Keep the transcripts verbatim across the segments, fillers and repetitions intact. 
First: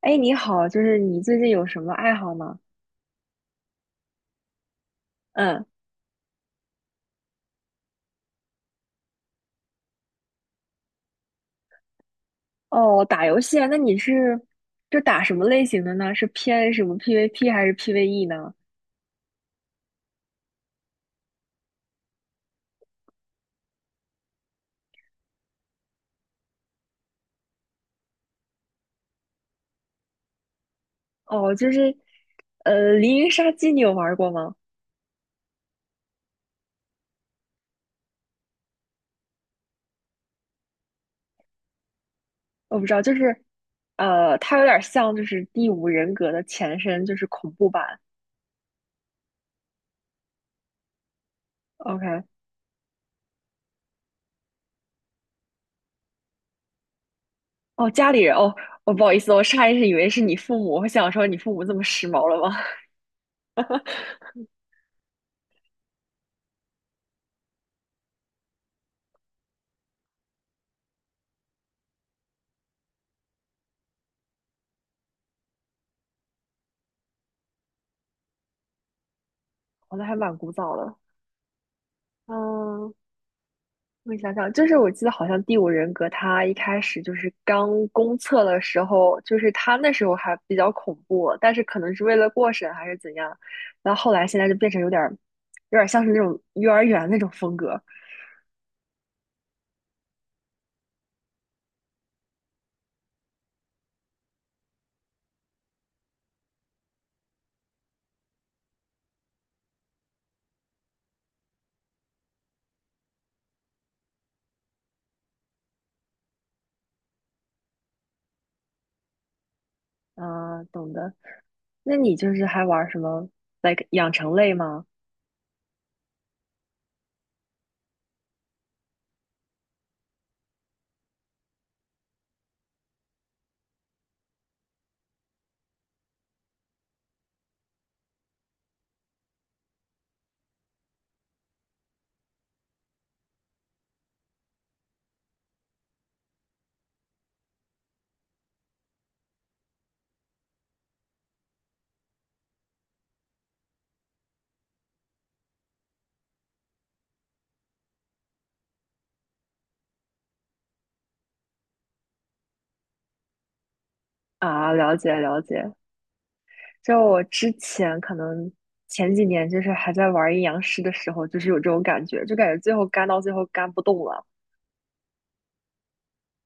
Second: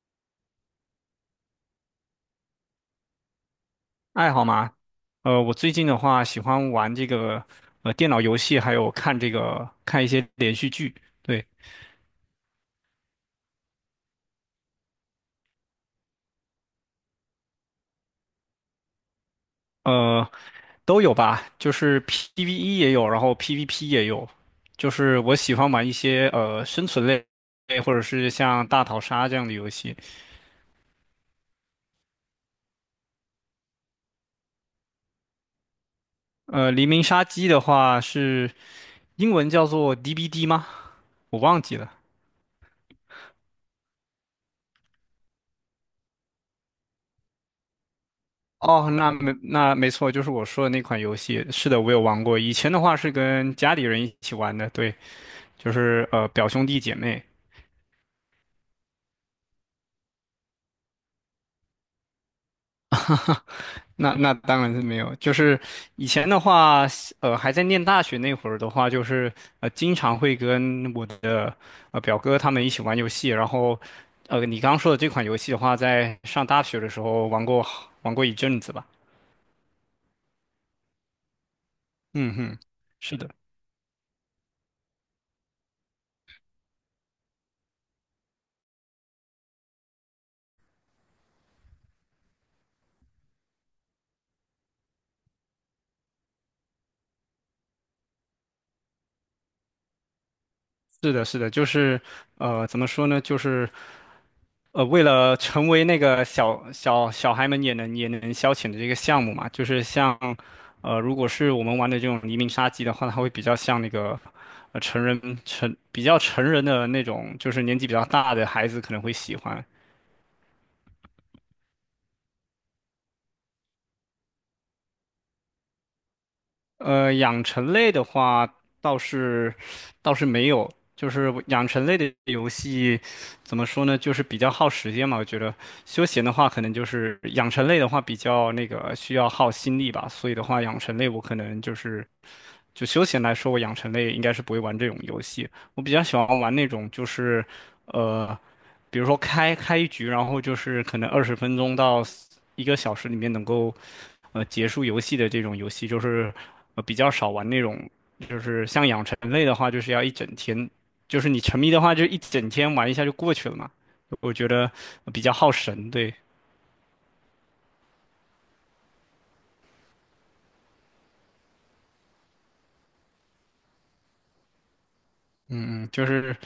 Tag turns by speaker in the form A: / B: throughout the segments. A: 哎，你好，就是你最近有什么爱好吗？
B: 爱好吗？呃，我
A: 嗯。
B: 最近的话喜欢玩这个呃电脑游戏，还有看这个看一些连续剧，对。
A: 哦，打游戏啊，那你是就打什么类型的呢？是偏什么 P V P 还是 P V E 呢？
B: 呃，都有吧，就是 P V E 也有，然后 P V P 也有，就是我喜欢玩一些呃生存类，或者是像大逃杀这样的游戏。
A: 哦，就是呃，《黎明杀机》你有玩过吗？
B: 呃，黎明杀机的话是英文叫做 D B D 吗？我忘记了。
A: 我不知道，就是呃，它有点像就是《第五人格》的前身，就是恐怖版。
B: 哦，那没那没错，就是我说的那款游戏。是的，我有
A: OK。
B: 玩过。以前的话是跟家里人一起玩的，对。就是呃表兄弟姐妹。
A: 哦，家里人，哦，我不好意思，我上意识以为是你父母，我想说你父母这么时髦了吗？
B: 那那当然是没有，就是以前的话，呃，还在念大学那会儿的话，就是呃，经常会跟我的呃表哥他们一起玩游戏，然后呃，你刚刚说的这款游戏的话，在上大学的时候玩过玩过一阵子吧。
A: 哦，那还蛮古早的。
B: 嗯哼。
A: 嗯，
B: 是的，
A: 我想想，就是我记得好像《第五人格》它一开始就是刚公测的时候，就是它那时候还比较恐怖，但是可能是为了过审还是怎样，然后后来现在就变成有点儿，有点像是那种幼儿园那种风格。
B: 是的，是的，就是呃，怎么说呢，就是呃，为了成为那个小小小孩们也能也能消遣的这个项目嘛，就是像，呃，如果是我们玩的这种黎明杀机的话，它会比较像那个，呃，成人成比较成人的那种，就是年纪比较大的孩子可能会喜欢。
A: 啊，懂的。那你就是还玩什么，like 养成类吗？
B: 呃，养成类的话倒是倒是没有，就是养成类的游戏怎么说呢，就是比较耗时间嘛。我觉得休闲的话，可能就是养成类的话比较那个需要耗心力吧，所以的话，养成类我可能就是就休闲来说，我养成类应该是不会玩这种游戏。我比较喜欢玩那种就是，呃，比如说开开一局，然后就是可能二十分钟到一个小时里面能够呃结束游戏的这种游戏，就是呃比较少玩那种。就是像养成类的话，就是要一整天，就是你沉迷的话，就一整天玩一下就过去了嘛。我觉得
A: 啊，了解
B: 比较
A: 了
B: 耗
A: 解。
B: 神，对。
A: 就我之前可能前几年就是还在玩阴阳师的时候，就是有这种感觉，就感觉最后干到最后干不动了。
B: 嗯，就是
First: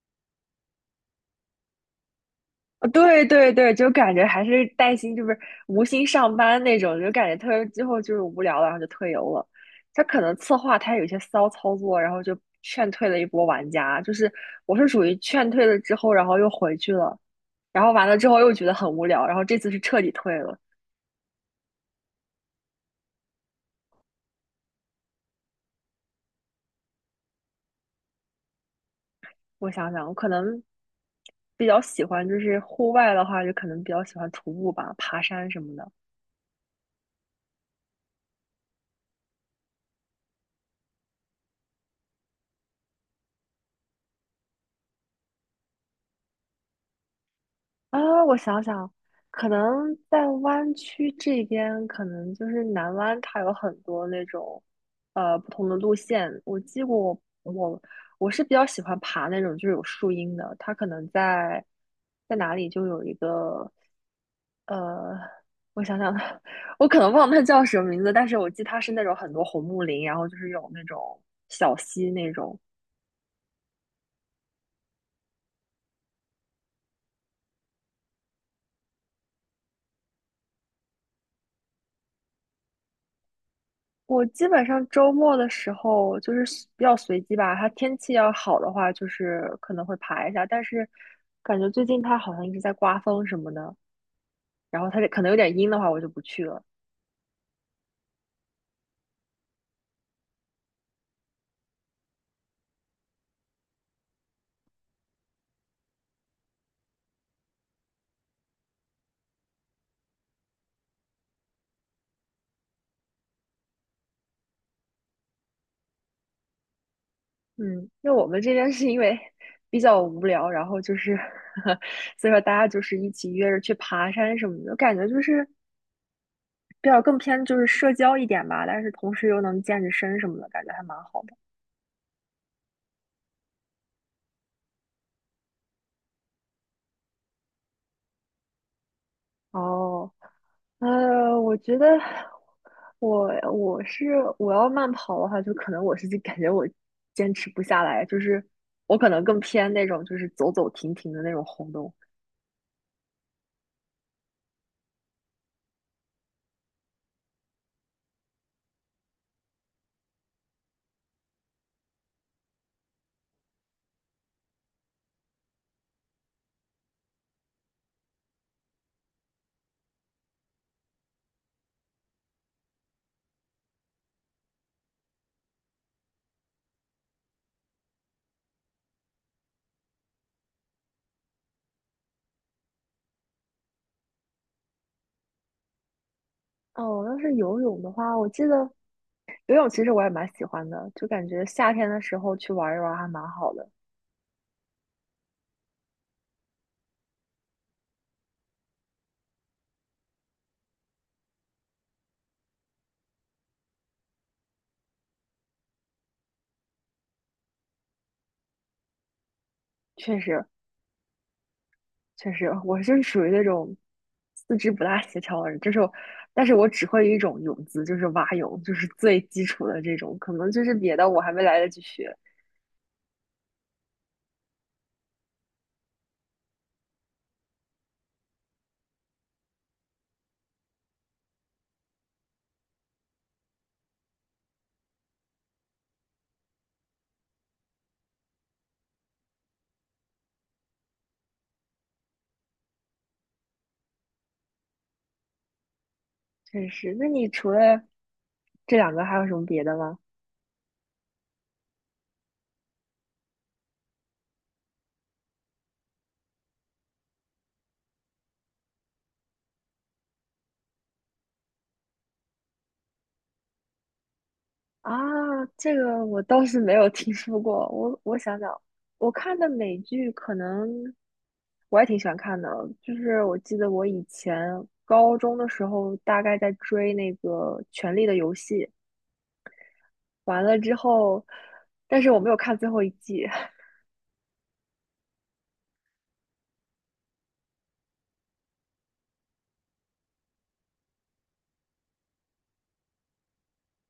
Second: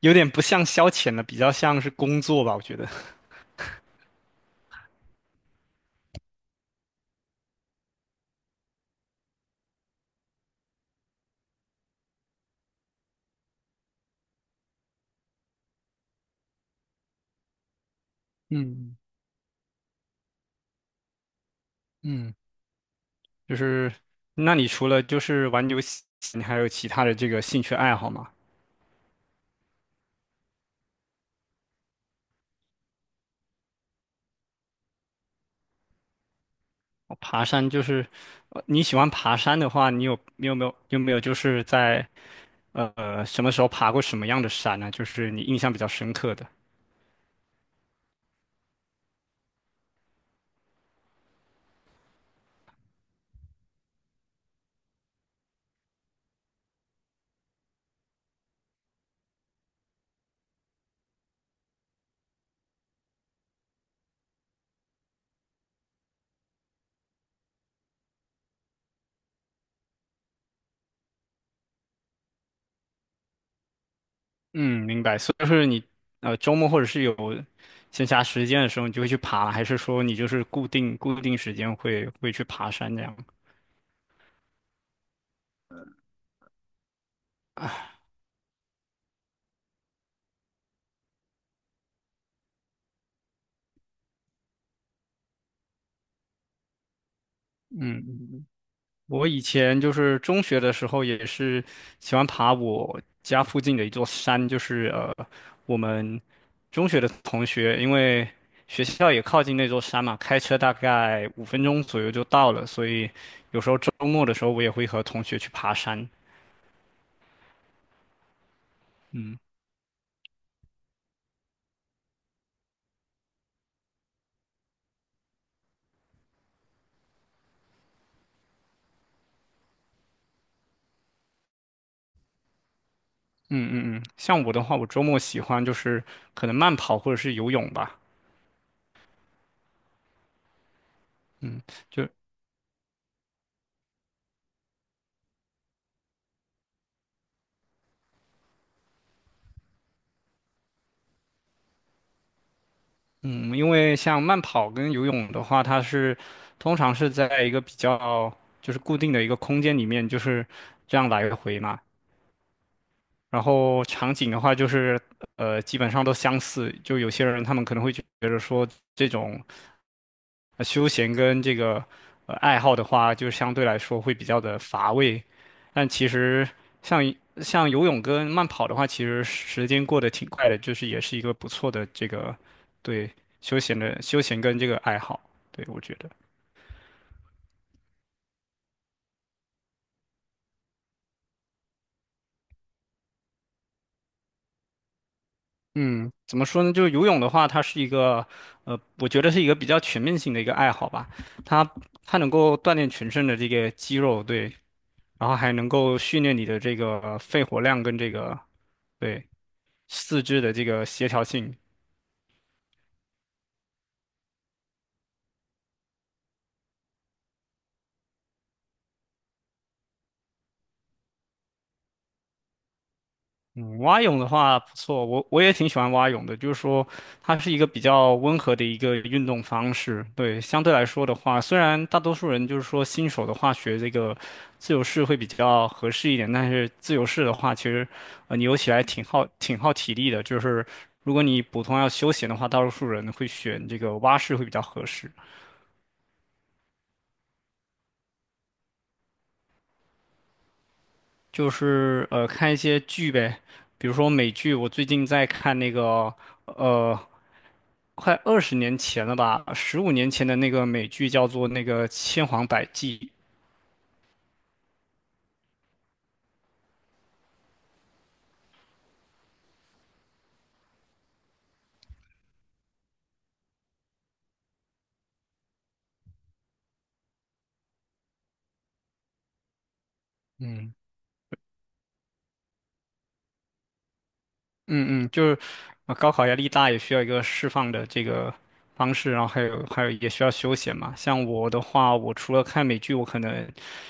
B: 有点不像消遣了，比较像是工作吧，我觉得。
A: 啊，对对对，就感觉还是带薪，就是无心上班那种，就感觉特别最后就是无聊了，然后就退游了。他可能策划他有一些骚操作，然后就劝退了一波玩家。就是我是属于劝退了之后，然后又回去了，然后完了之后又觉得很
B: 嗯
A: 无聊，然后这次是彻底退了。
B: 嗯。就是，那你除了就是玩游戏，你还有其他的这个兴趣爱好吗？
A: 我想想，我可能比较喜欢就是户外的话，就可能比较喜欢徒步吧，爬山什么的。
B: 哦，爬山就是，呃你喜欢爬山的话，你有你有没有有没有就是在呃什么时候爬过什么样的山呢？就是你印象比较深刻的。
A: 啊，我想想，可能在湾区这边，可能就是南湾，它有很多那种呃不同的路线。我记过我，我我是比较喜欢爬那种就是有树荫的，它可能在在哪里就有一个呃，我想想，我可能忘了它叫什么名字，但是我记它是那种很多红木林，然后就是有那种小溪那种。
B: 嗯，明白。所以就是你呃周末或者是有闲暇时间的时候，你就会去爬，还是说你就是固定固定时间会会去爬山这样？
A: 我基本上周末的时候就是随比较随机吧，它天气要好的话，就是可能会爬一下，但是感觉最近它好像一直在刮风什么的，然后它这可能有点阴的话，我就不去了。
B: 我以前就是中学的时候，也是喜欢爬我家附近的一座山，就是呃，我们中学的同学，因为学校也靠近那座山嘛，开车大概五分钟左右就到了，所以有时候周末的时候，我也会和同学去爬山。
A: 嗯，因为我们这边是因为
B: 嗯
A: 比较无聊，然后就是 所以说大家就是一起约着去爬山什么的，感觉就是比较更偏就是社交一点吧，但是同时又能健着身什么的，感觉还蛮好。的。
B: 嗯嗯嗯，像我的话，我周末喜欢就是可能慢跑或者是游泳吧。
A: 哦，呃，我
B: 嗯，
A: 觉得
B: 就
A: 我我是我要慢跑的话，就可能我是就感觉我坚持不下来，就是我可能更偏那种就是走走停停的那种活动。
B: 嗯，因为像慢跑跟游泳的话，它是通常是在一个比较就是固定的一个空间里面，就是这样来回嘛。然后场景的话，就是呃，基本上都相似。就有些人他们可能会觉得说，这种呃休闲跟这个呃爱好的话，就相对来说会比较的乏味。但其实像像游泳跟慢跑的话，其实时间过得挺快的，就是也是一个不错的这个对休闲的休闲跟这个爱好。对，我觉得。
A: 哦，要是游泳的话，我记得游泳其实我也蛮喜欢的，就感觉夏天的时候去玩一玩还蛮好的。
B: 嗯，怎么说呢？就是游泳的话，它是一个，呃，我觉得是一个比较全面性的一个爱好吧。它它能够锻炼全身的这个肌肉，对，然后还能够训练你的这个肺活量跟这个对
A: 确
B: 四肢
A: 实，
B: 的这个协调性。
A: 确实，我就是属于那种四肢不大协调的人，就是我，但是我只会一种泳姿，就是蛙泳，就是最基础的这种，可能就是别的我还没来得及学。
B: 嗯，蛙泳的话不错，我我也挺喜欢蛙泳的。就是说，它是一个比较温和的一个运动方式。对，相对来说的话，虽然大多数人就是说新手的话学这个自由式会比较合适一点，但是自由式的话，其实呃你游起来挺耗挺耗体力的。就是如果你普通要休闲的话，大多数人会选这个蛙式会比较合适。
A: 确实，那你除了这两个还有什么别的吗？
B: 就是呃看一些剧呗，比如说美剧，我最近在看那个呃快二十年前了吧，十五年前的那个美剧叫做那个《千谎百计》。
A: 啊，这个我倒是没有听说过。我我想想，我看的美剧可能我也挺喜欢看的，就是我记得我以前高中的时候大概在追那个《权力的游戏》。完了
B: 嗯。
A: 之后，但是我没有看最后一季。
B: 嗯嗯，就是呃高考压力大，也需要一个释放的这个方式，然后还有还有也需要休闲嘛。像我的话，我除了看美剧，我可能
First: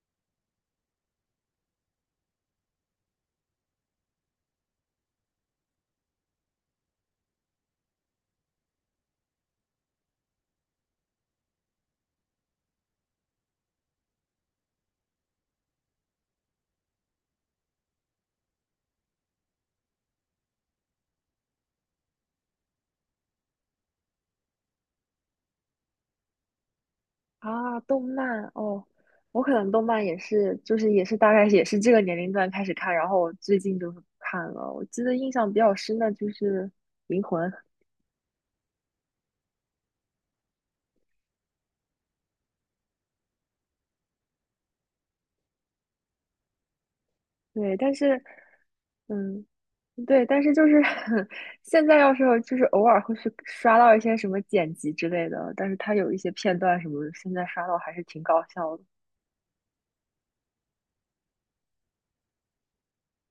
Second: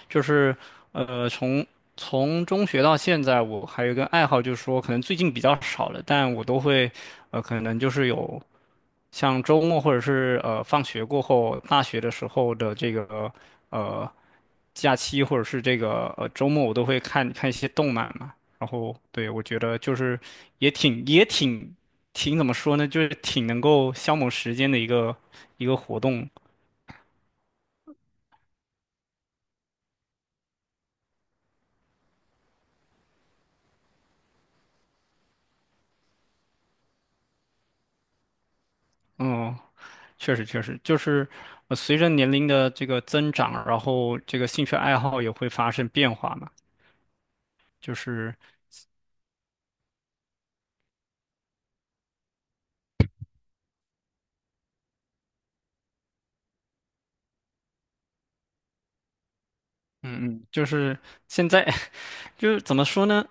B: 就是呃从从中学到现在，我还有一个爱好，就是说可能最近比较少了，但我都会呃可能就是有像周末或者是呃放学过后，大学的时候的这个呃假期或者是这个呃周末，我都会看看一些动漫嘛。然后对，我觉得就是也挺也挺挺怎么说呢，就是挺能够消磨时间的一个一个活动。
A: 啊。动漫哦，我可能动漫也是，就是也是大概也是这个年龄段开始看，然后我最近就是看了。我记得印象比较深的就是《灵魂》，
B: 嗯，确实确实，就是呃随着年龄的这个增长，然后这个兴趣爱好也会发生变化嘛。
A: 对，但
B: 就
A: 是
B: 是
A: 嗯，对，但是就是 现在要是就是偶尔会去刷到一些什么剪辑之类的，但是它有一些片段什么，现在刷到还是挺搞笑的。
B: 嗯嗯，就是现在 就是怎么说呢？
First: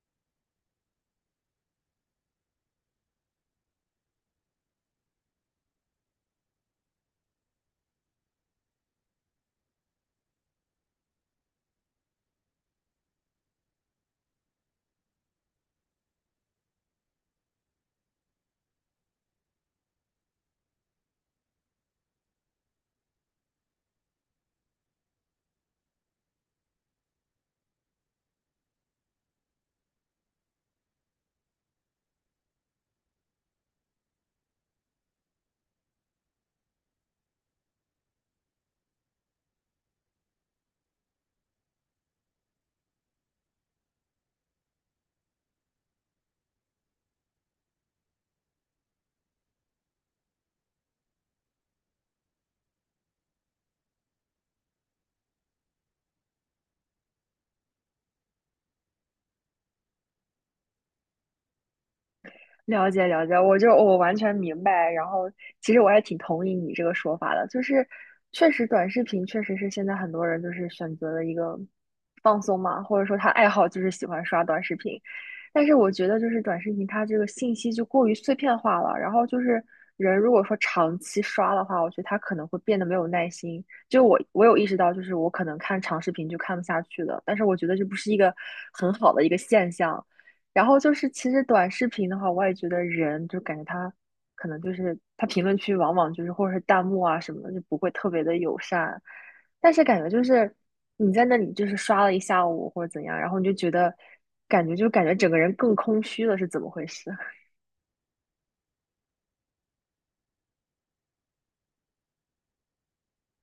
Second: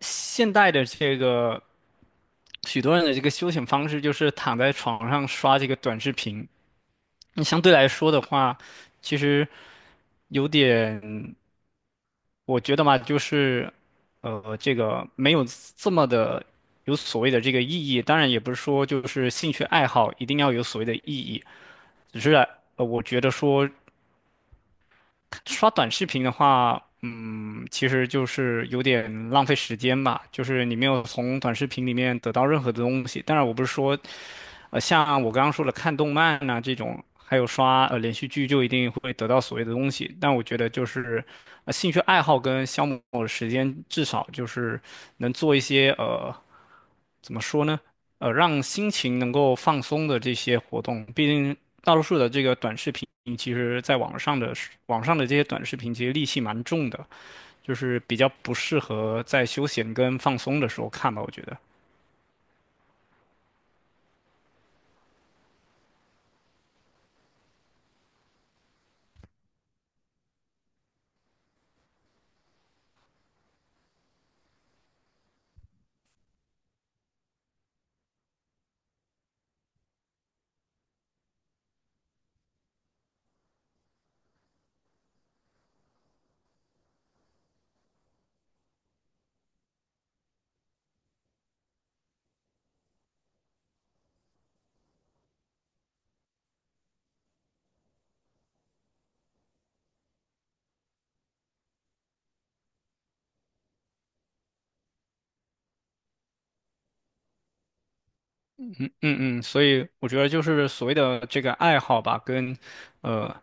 B: 现代的这个许多人的这个休闲方式就是躺在床上刷这个短视频。那相对来说的话，其实有点。我觉得嘛，就是，呃，这个没有这么的有所谓的这个意义。当然，也不是说就是兴趣爱好一定要有所谓的意义，只是呃，我觉得说刷短视频的话，嗯，其实就是有点浪费时间吧。就是你没有从短视频里面得到任何的东西。当然，我不是说呃，像我刚刚说的看动漫呐、这种，还有刷呃连续剧，就一定会得到所谓的东西。但我觉得就是，呃，兴趣爱好跟消磨的时间，至少就是能做一些呃，怎么说呢？呃，让心情能够放松的这些活动。毕竟大多数的这个短视频，其实在网上的是网上的这些短视频，其实戾气蛮重的，就是比较不适合在休闲跟放松的时候看吧，我觉得。
A: 了解了解，我就我完全明白。然后，其实我还挺同意你这个说法的，就是确实短视频确实是现在很多人就是选择的一个放松嘛，或者说他爱好就是喜欢刷短视频。但是我觉得就是短视频它这个信息就过于碎片化了，然后就是人如果说长期刷的话，我觉得他可能会变得没有耐心。就我我有意识到，就是我可能看长视频就看不下去了，但是我觉得这不是一个很好的一个现象。然后就是，其实短视频的话，我也觉得人就感觉他可能就是他评论区往往就是或者是弹幕啊什么的，就不会特别的友善。但是感觉就是你在那里就是刷了一下午或者怎样，然后你就觉得感觉就感觉整个人更空虚了，是怎么回事？
B: 嗯嗯，所以我觉得就是所谓的这个爱好吧，跟，呃，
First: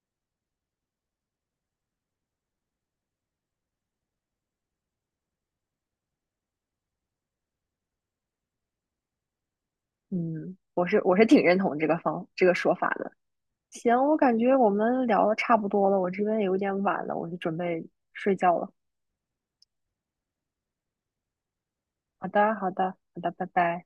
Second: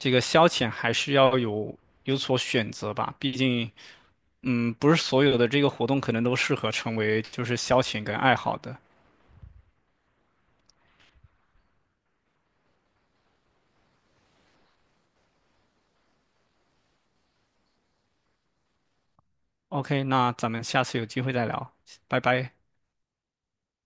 B: 这个消遣还是要有有所选择吧。毕竟，嗯，不是所有的这个活动可能都适合成为就是消遣跟爱好的。
A: 嗯，我是我是挺认同这个方这个说法的。行，我感觉我们聊的差不多了，我这边也有点晚了，我就准备睡觉了。
B: OK,那咱们下次有机会再聊，拜
A: 好
B: 拜。
A: 的，好的，好的，拜拜。